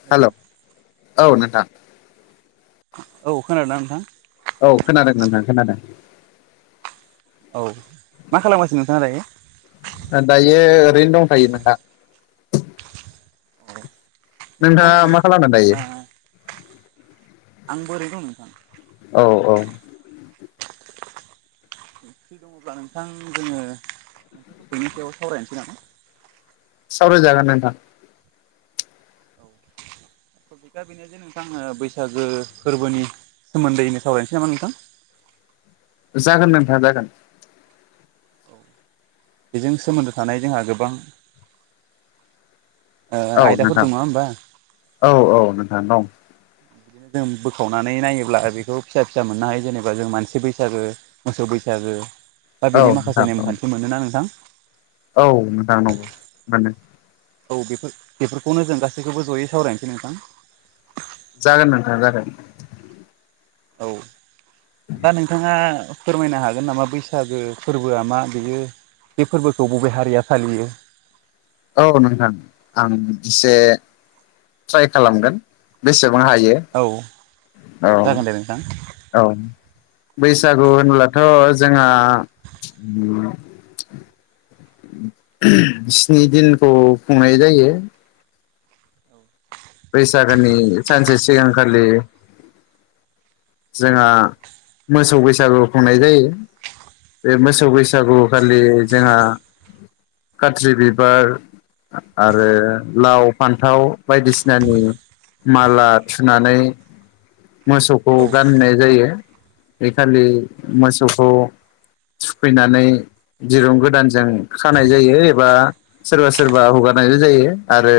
औ हेल' औ नोंथां। औ खोनादोंना नोंथां? औ खोनादों नोंथां खोनादों। औ मा खालामगाासनो नोंथाङा दायो? दायो ओरैनो दंखायोमोन नोंथां। नोंथाङा नोंथां मा एस्रि खालामदों दायो दंब्ला [unintelligible] आंबो ओरैनो दं नोंथां। औ औ फ्रि दङब्ला नोंथां जोङो मोनसे टपिकनि सायाव सावरायनोसै नामा? सावरायजागोन नोंथां। औ टबिका बेनो जे नोंथांनो बैसागो फोरबोनि सोमोन्दैनो सावरायनोसै नामा नोंथां? [inaudible] जागोन नोंथां जागोन। बेजों सोमोन्दो थानाय जोंहा गोबां ओ औ आयदाफोर नोंथां दं नङा होमबा? औ औ नोंथां दं। बिदिनो जों बोखावनानै नायोब्ला बेखौ फिसा फिसा मोननो हायो जेनेबा जों मानसि बैसागो मोसौ बैसागो गो दा औ बेनि नोंथां माखासे औ नेमखान्थि मोनोना नोंथां औ मोजां नंगौ मोनो। औ बेफोर बेफोरखौनो जों गासैखौबो जयै सावरायनोसै नोंथां। जागोन नोंथां जागोन। औ दा नोंथाङा फोरमायनो हागोन नामा बैसागो फोरबोआ मा बेयो? बे फोरबोखौ बबे हारिया फालियो? औ नोंथां आं एसे ट्राइ खालामगोन बेसे बां हायो औ औ जागोन दे नोंथां औ बै बैसागु होनब्लाथ' जोंहा ओम ओम स्नि दिनखौ खुंनाय जायो। औ बैसागोनि सानसे सिगांखालि जोंहा मोसौ बैसागु खुंनाय जायो। बे मोसौ बैसागु खालि जोंहा खाथ्रि बिबार आरो लाव फान्थाव बायदिसिना नानि माला थुनानै मोसौखौ औ गानहोनाय जायो। बे खालि मोसौखौ थुखैनानै दिरुं गोदानजों खानाय जायो एबा सोरबा सोरबा हगारना नय जायो आरो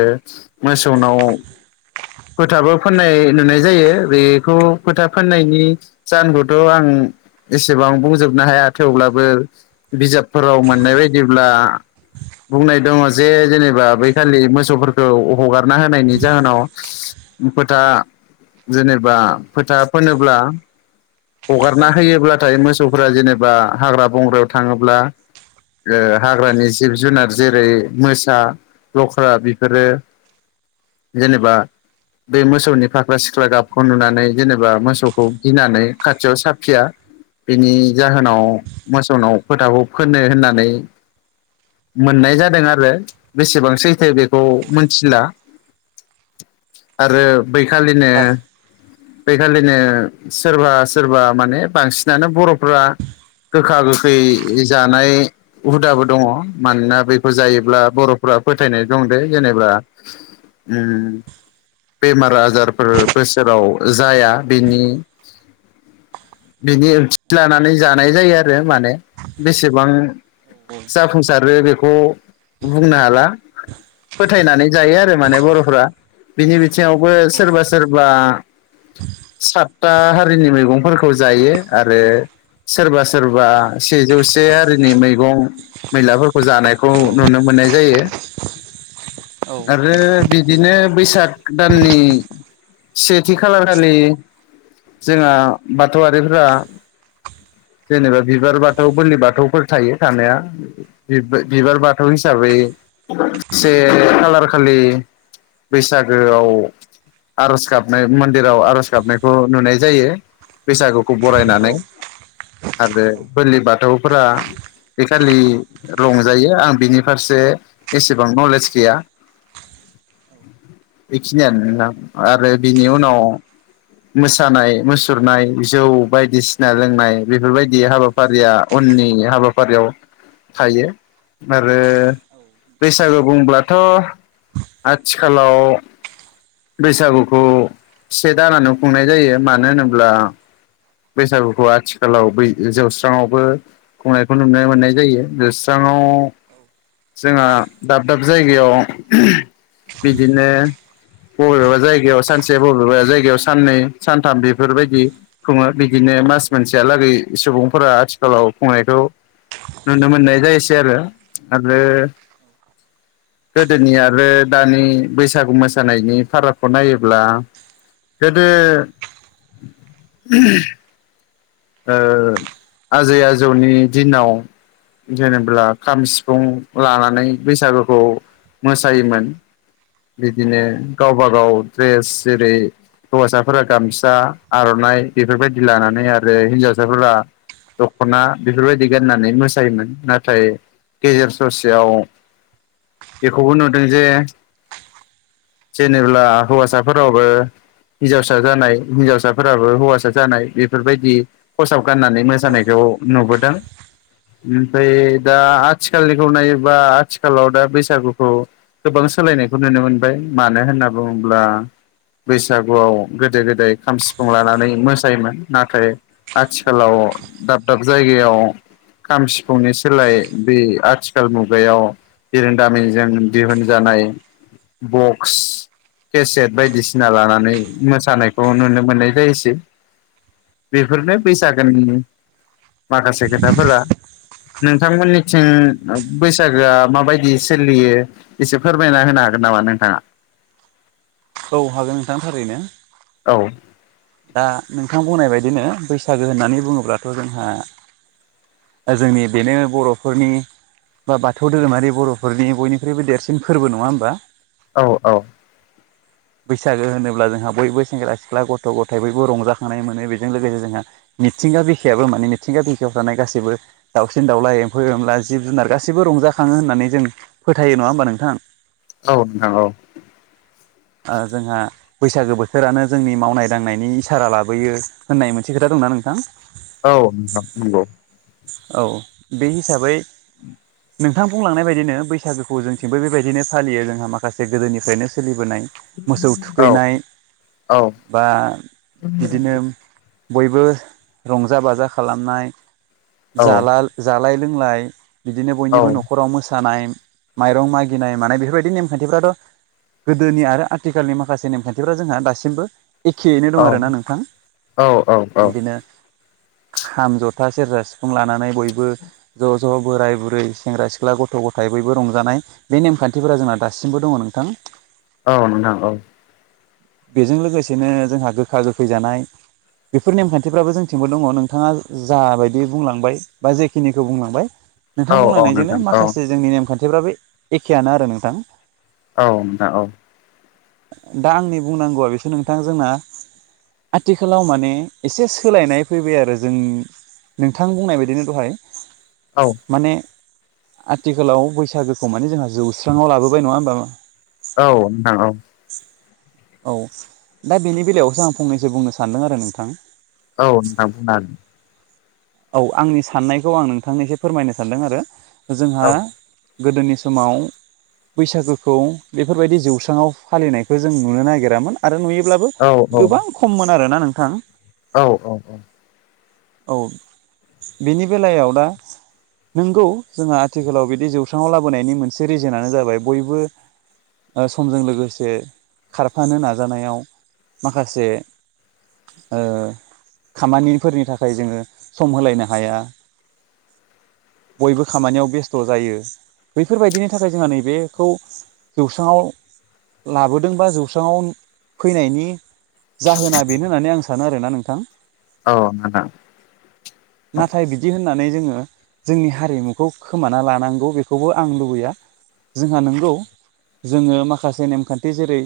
मोसौनाव [inaudible] फोथाबो फोननाय नुनाय जायो बेखौ फोथा फोननायनि जाहोनखौथ' आं एसेबां बुंजोबनो हाया थेवब्लाबो बिजाबफोराव औ मोननाय बायदिब्ला बुंनाय दङ जे जेनेबा बै खालि मोसौफोरखौ हगारना होनायनि जाहोनाव फोथा जेनेबा फोथा फोनोब्ला औ हगारना होयोब्लाथाय मोसौफोरा जेनेबा हाग्रा बंग्रायाव थाङोब्ला ओ-हाग्रानि जिब जुनार जेरै मोसा लख्रा बेफोरो। [inaudible] जेनेबा बे मोसौनि फाख्रा सिख्रा गाबखौ नुनानै जेनेबा मोसौखौ गिनानै खाथियाव साफिया। बिनि जाहोनाव मोसौनाव फोथाखौ फोननो होननानै। मोननाय जादों आरो बेसेबां सैथो बेखौ मोनथिला। आरो बैखालिनो। थार औ बेखालिनो सोरबा सोरबा माने बांसिनानो बरफ्रा गोखा गोखै जानाय हुदाबो दङ मानोना बेखौ जायोब्ला बर'फोरा। फोथायनाय दं दे जेनेबा उम। बेमार आजारफोर बोसोराव जाया बेनि। बिनि ओंथि लानानै जानाय जायो आरो माने बेसेबां। जाफुंसारो बेखौ बुंनो हाला। फोथायनानै जायो आरो माने बर' फोरा बिनि बिथिङावबो सोरबा सोरबा स्रातता हारिनि मैगंफोरखौ जायो आरो सोरबा सोरबा सेजौसे आरिनि मैगं मैलाफोरखौ जानायखौ नुनो मोन नाय जायो। [unintelligible] आरो बिदिनो बैसाग दाननि सेथि खालारखालि जोंहा बाथौआरिफोरा [unintelligible] जेनेबा बिबार बाथौ बोरलि बाथौफोर थायो थानाया बि-बिबार बाथौ हिसाबै से खालार खालि बैसागोआव आरज गाबनाय मन्दिराव आरज गाबनायखौ नुनाय जायो बैसागु खौ बरायनानै आरो बोलि बाथौफोरा बे खालि रंजायो आं बिनि फारसे एसेबां नलेज गैया। [unintelligible] बेखिनियानो नोंथां आरो बिनि उनाव मोसानाय मुसुरनाय जौ बायदिसिना लोंनाय बेफोरबायदि हाबाफारिया अन नि हाबाफारियाव थायो आरो बैसागु बुंब्लाथ' आथिखालाव बैसागुखौ से दानानो खुंनाय जायो मानो होनोब्ला बैसागुखौ आथिखालाव बै जौस्राङावबो खुंनायखौ नुनो मोननाय जायो जौस्रां आव जोंहा दाब दाब जायगायाव बिदिनो बबेबा जायगायाव सानसे बबेबा जायगायाव साननै सानथाम बेफोरबायदि खुङो बिदिनो नो मास मोनसेयालागै सुबुंफोरा आथिखालाव खुंनायखौ नुनो मोननाय जायोसै आरो आरो गोदोनि आरो दानि बैसागु मोसानायनि फारागखौ नायोब्ला गोदो [unintelligible] ओ आजै आजौनि दिनाव जेनेब्ला खाम सिफुं लानानै बैसागुखौ मोसायोमोन बिदिनो गावबा गाव ड्रेस जेरै- हौवासाफोरा गामसा आरनाइ बेफोरबायदि लानानै आरो हिनजावसाफोरा दखना बेफोरबायदि गाननानै मोसायोमोन नाथाय गेजेर ससेयाव बेखौबो नुदों जे जेनेब्ला हौवासाफोराबो हिन्जावसा जानाय हिन्जावसा फोराबो हौवासा जानाय बेफोरबाय दि खसाब गान्नानै मोसानायखौ नुबोदों। [inaudible] ओमफ्राय दा आथिखालनिखौ नायोबा आथिखालाव दा बैसागुखौ गोबां सोलाय नायखौ नुनो मोनबाय मानो होनना बुङोब्ला बैसागुआव गोदो गोदाय खाम सिफुं लानानै मोसायोमोन नाथाय आथिखालाव दाब दाब जायगायाव खाम सिफुंनि सोलाय बे आथिखाल मुगायाव बिरोंदामिनजों दिहुनजानाय बक्स केसेट बायदिसिना लानानै मोसानायखौ नुनो मोननाय जायोसै। [inaudible] बेफोरनो बैसागोनि माखासे खोथाफोरा। नोंथांमोननिथिं बैसागोआ माबायदि सोलियो एसे फोरमायना होनो हा नामा नोंथाङा? औ हागोन नोंथां थारैनो। औ। दा नोंथां बुंनाय बायदिनो बैसागो होननानै बुङोब्लाथ' जोंहा जोंनि बेनो बर'फोरनि बा बाथौ धोरोमारि बर'फोरनि बयनिख्रुइबो देरसिन फोरबो नङा होमबा? औ औ। बैसागो होनोब्ला जोंहा बयबो सेंग्रा सिख्ला गथ' गथ' -गथाय बयबो रंजाखांनाय मोनो बेजों लोगोसे जोंहा मिथिंगा बिखायाबो माने मिथिंगा बिखायाव थानाय गासैबो दाउसिन -दाउला, एम्फौ -एनला, जिब- जुनार गासैबो रंजाखाङो होननानै जों फोथायो नङा होमबा नोंथां? औ नोंथां औ। ओ जोंहा बैसागो बोथोरानो जोंनि मावनाय दांनायनि इसारा लाबोयो होननाय मोनसे खोथा दंना नोंथां? औ नोंथां नंगौ। औ बे हिसाबै [inaudible] नोंथां बुंलांनाय बायदिनो बैसागोखौ जोंथिंबो बेबायदिनो फालियो जोंहा माखासे गोदोनिफ्रायनो सोलि बोनाय मोसौ औ थुखैनाय औ बा बिदिनो बयबो रंजा -बाजा खालामनाय औ नोंथां औ जाला जालाय लोंलाय बिदिनो नोंथां औ नोंथां औ बयनिबो न'खराव मोसानाय माइरं मागिनाय मानाय बेफोरबायदि नेम खान्थिफ्रा थ' गोदोनि आरो आथिखालनि माखासे नेमखान्थिफ जोंहा दासिमबो एखेयैनो दं आरोना नोंथां बिदिनो खाम, जथा, सेरजा, सि फुं लानानै बयबो ज' ज' बोराय -बुरै सेंग्रा, सेंग्रा -सिख्ला, गथ'- गथाय बयबो रंजानाय बे नेम खान्थिफोरा जोंहा दासिमबो दङ नोंथां। औ नोंथां औ। बेजों लोगोसेनो जोंहा गोखा गोखै जानाय बेफोर नेमखान्थिफ्राबो जोंथिंबो दङ नोंथाङा जाबायदि बुंलांबाय बा जेखिनिखौ बुंलांबाय नोंथां बुंलांनायजोंनो माखासे जोंनि नेमाखान्थि फ्राबो एखेआनो आरो नोंथां। औ नोंथा औ। दा आंनि बुंनांगौआ बेसोर नोंथां जोंना आथिखालाव माने एसे सोलायनाय फैबाय आरो जों नोंथां बुंनाय बायदिनो दहाय माने आथिखालाव बैसागोखौ माने जोंहा जौस्रांआव लाबोबाय नङा होमबा? औ नोंथां औ। औ दा बेनि बेलायावसो आं फंनैसो बुंनो सानदों आरो नोंथां। औ नोंथां बुंनो हागोन। औ आंनि साननायखौ आं नोंथांनो एसे फोरमायनो सानदों आरो जोंहा हागोन गोदोनि समाव बैसागोखौ बेफोरबायदि जौस्राङाव फालिनायखौ जों नुनो नागिरामोन आरो नुयो ब्लाबो औ गोबां खममोन आरोना नोंथां । औ औ औ । औ बेनि बेलायाव दा नोंगौ जोंहा आथिखालाव बिदि जौसांआव लाबोनायनि मोनसे रिजोनानो जाबाय बयबो ओ समजों लोगोसे खारफानो नाजानायाव माखासे ओ खामानिफोरनि थाखाय जोङो सम होलायनो हाया । बयबो खामानियाव बेस्थ जायो बैफोरबायदिनि थाखाय जोंहा नैबेखौ जौस्राङाव लाबोदों बा जौस्राङआव फैनायनि जाहोना बेनो होननानै आं सानो आरोना नोंथां । औ [inaudible] नाथाय बिदि होन होननानै जोङो जोंनि हारिमुखौ खोमाना लानांगौ बेखौबो आं लुबैया जोंहा नंगौ जोङो माखासे नेमखान्थि जेरै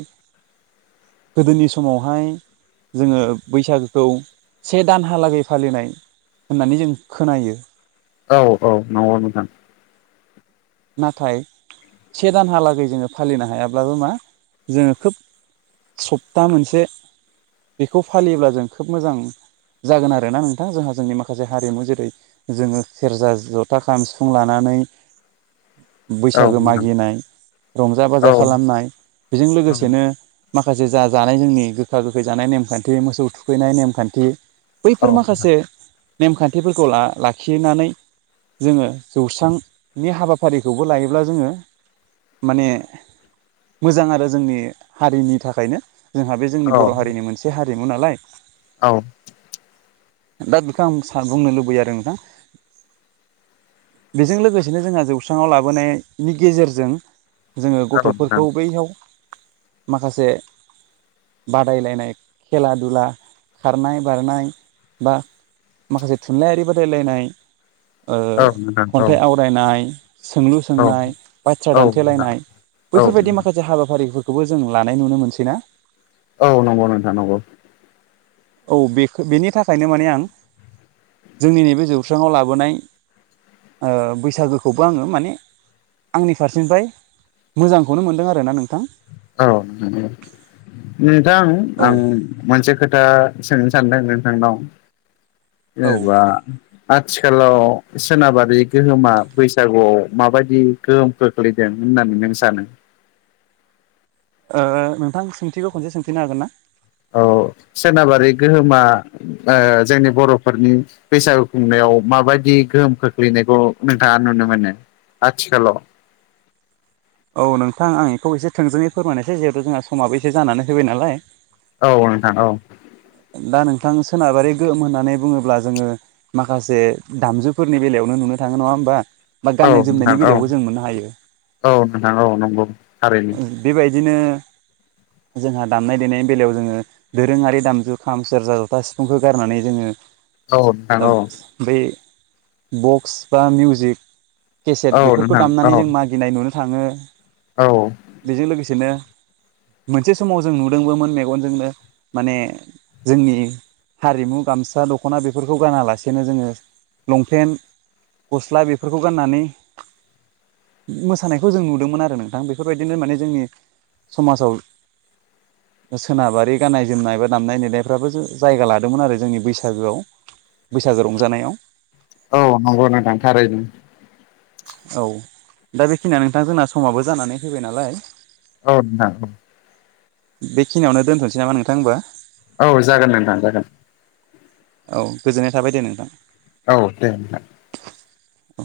गोदोनि समावहाय जोङो बैसागोखौ से दानहालागै फालिनाय होननानै जों खोनायो औ औ नंगौ नोंथां नाथाय से दानहालागै जोङो फालिनो हायाब्लाबो मा जोङो खोब सप्ता मोनसे बेखौ फालियोब्ला जों खोब मोजां जागोन आरोना नोंथां जोंहा जोंनि माखासे हारिमु जेरै जोङो सेरजा जथा खाम सिफुं लानानै [inaudible] औ बैसागो नोंथां मागिनाय रंजा औ बाजा खालामनाय बेजों लोगोसेनो माखासे जा जानाय जोंनि गोखा गोखै जानाय नेमखान्थि मोसौ थुखैनाय नेमखान्थि बैफोर नोंथां माखासे नेमखान्थिफोरखौ ला लाखिनानै जोङो जौस्रांनि हाबा फारिखौबो लायोब्ला जोङो माने मोजां आरो जोंनि हारिनि थाखायनो जोंहा बे जोंनि औ बर हारिनि मोनसे हारिमु नालाय औ दा बेखौ आं सा बुंनो लुबैयो आरो नोंथां बेजों लोगोसेनो जोंहा जौ जौसांआव लाबोनायनि गेजेरजों जोङो नोंथां गथफोरखौ बैयाव माखासे बादायलायनाय खेला दुला खारनाय बारनाय बा माखासे थुनलाइयारि बादायलायनाय ओ औ नोंथां औ खन्थाइ आवरायनाय सोंलु औ सोंनाय बाथ्रा औ नोंथां दानथेलायनाय औ बैफोरबायदि माखासे हाबाफारि खौबो जों लानाय नुनो मोनसै ना औ नंगौ नोंथां नंगौ औ बे बेनि थाखायनो माने आं जोंनि नैबे जौसांआव लाबोनाय ओ आंनि फारसेनिफ्राय मोजांखौनो मोनदों आरो ना नोंथां औ नोंथां औ आं मोनसे खोथा सोंनो सानदों नोंथांनाव औ जेनेबा आ आथिखालाव सोनाबारि गोहोमा बैसागुआव माबायदि गोहोम खोख्लैदों होननानै नों सानो नोंथां सोंथिखौ खनसे सोंफिननो हागोन ना औ सोनाबारि गोहोमा जोंनि बर'फोरनि बैसागु खुंनायाव माबायदि नि गोहोम खोख्लैनायखौ नोंथांङा नुनो मोनो आथिखालाव औ औ नोंथां आं बेखौ एसे थोंजोङै फोरमायनोसै जिहेथु जोंहा समाबो एसे जानानै होबाय नालाय औ नोंथां औ दा नोंथां सोनाबारि गोहोम होननानै बुंङोब्ला जोंङो माखासे दामजुफोरनि बेलायाव बेनो नुनो थांङो नङा होमबा बा औ गाननाय जोमनायनि नोंथां औ बेलायावबो जों मोननो हायो औ नोंथां औ नंगौ थारैनो बेबायदि बिदिनो जोंहा दामनाय देनायनि बेलायाव जोंङो दोरोंङारि दामजु खाम सेरजा जथा सिफुंखौ गारनानै जोंङो औ नोंथां औ बै बक्स बा मिउजिक केसेट औ बेफोरखौ नोंथां दामनानै औ जों मागिनाय नुनो थांङो औ बेजों लोगोसेनो मोनसे समाव जों नुदोंबोमोन मेगनजोंनो माने जोंनि हारिमु गामसा, दख'ना बेफोरखौ गानालासेनो जोंङो लंपेन्ट, गस्ला बेफोरखौ गाननानै मोसानायखौ जों नुदोंमोन आरो नोंथां बेफोरबायदिनो माने जोंनि समाजाव सोनाबारि गाननाय- जोमनाय बा दामनाय -देनाय फ्राबो जों जायगा लादोंमोन आरो जोंनि बैसागोआव बैसागो रंजानायाव औ नंगौनो दांथारो नों औ दा बेखिनिया नोंथां जोंना समाबो जानानै फैबाय नालाय औ -औ बेखिनियावनो दोनथ'नोसै नामा नोंथां होनबा औ जागोन नोंथां जागोन औ गोजोननाय थाबाय दे नोंथां औ दे अ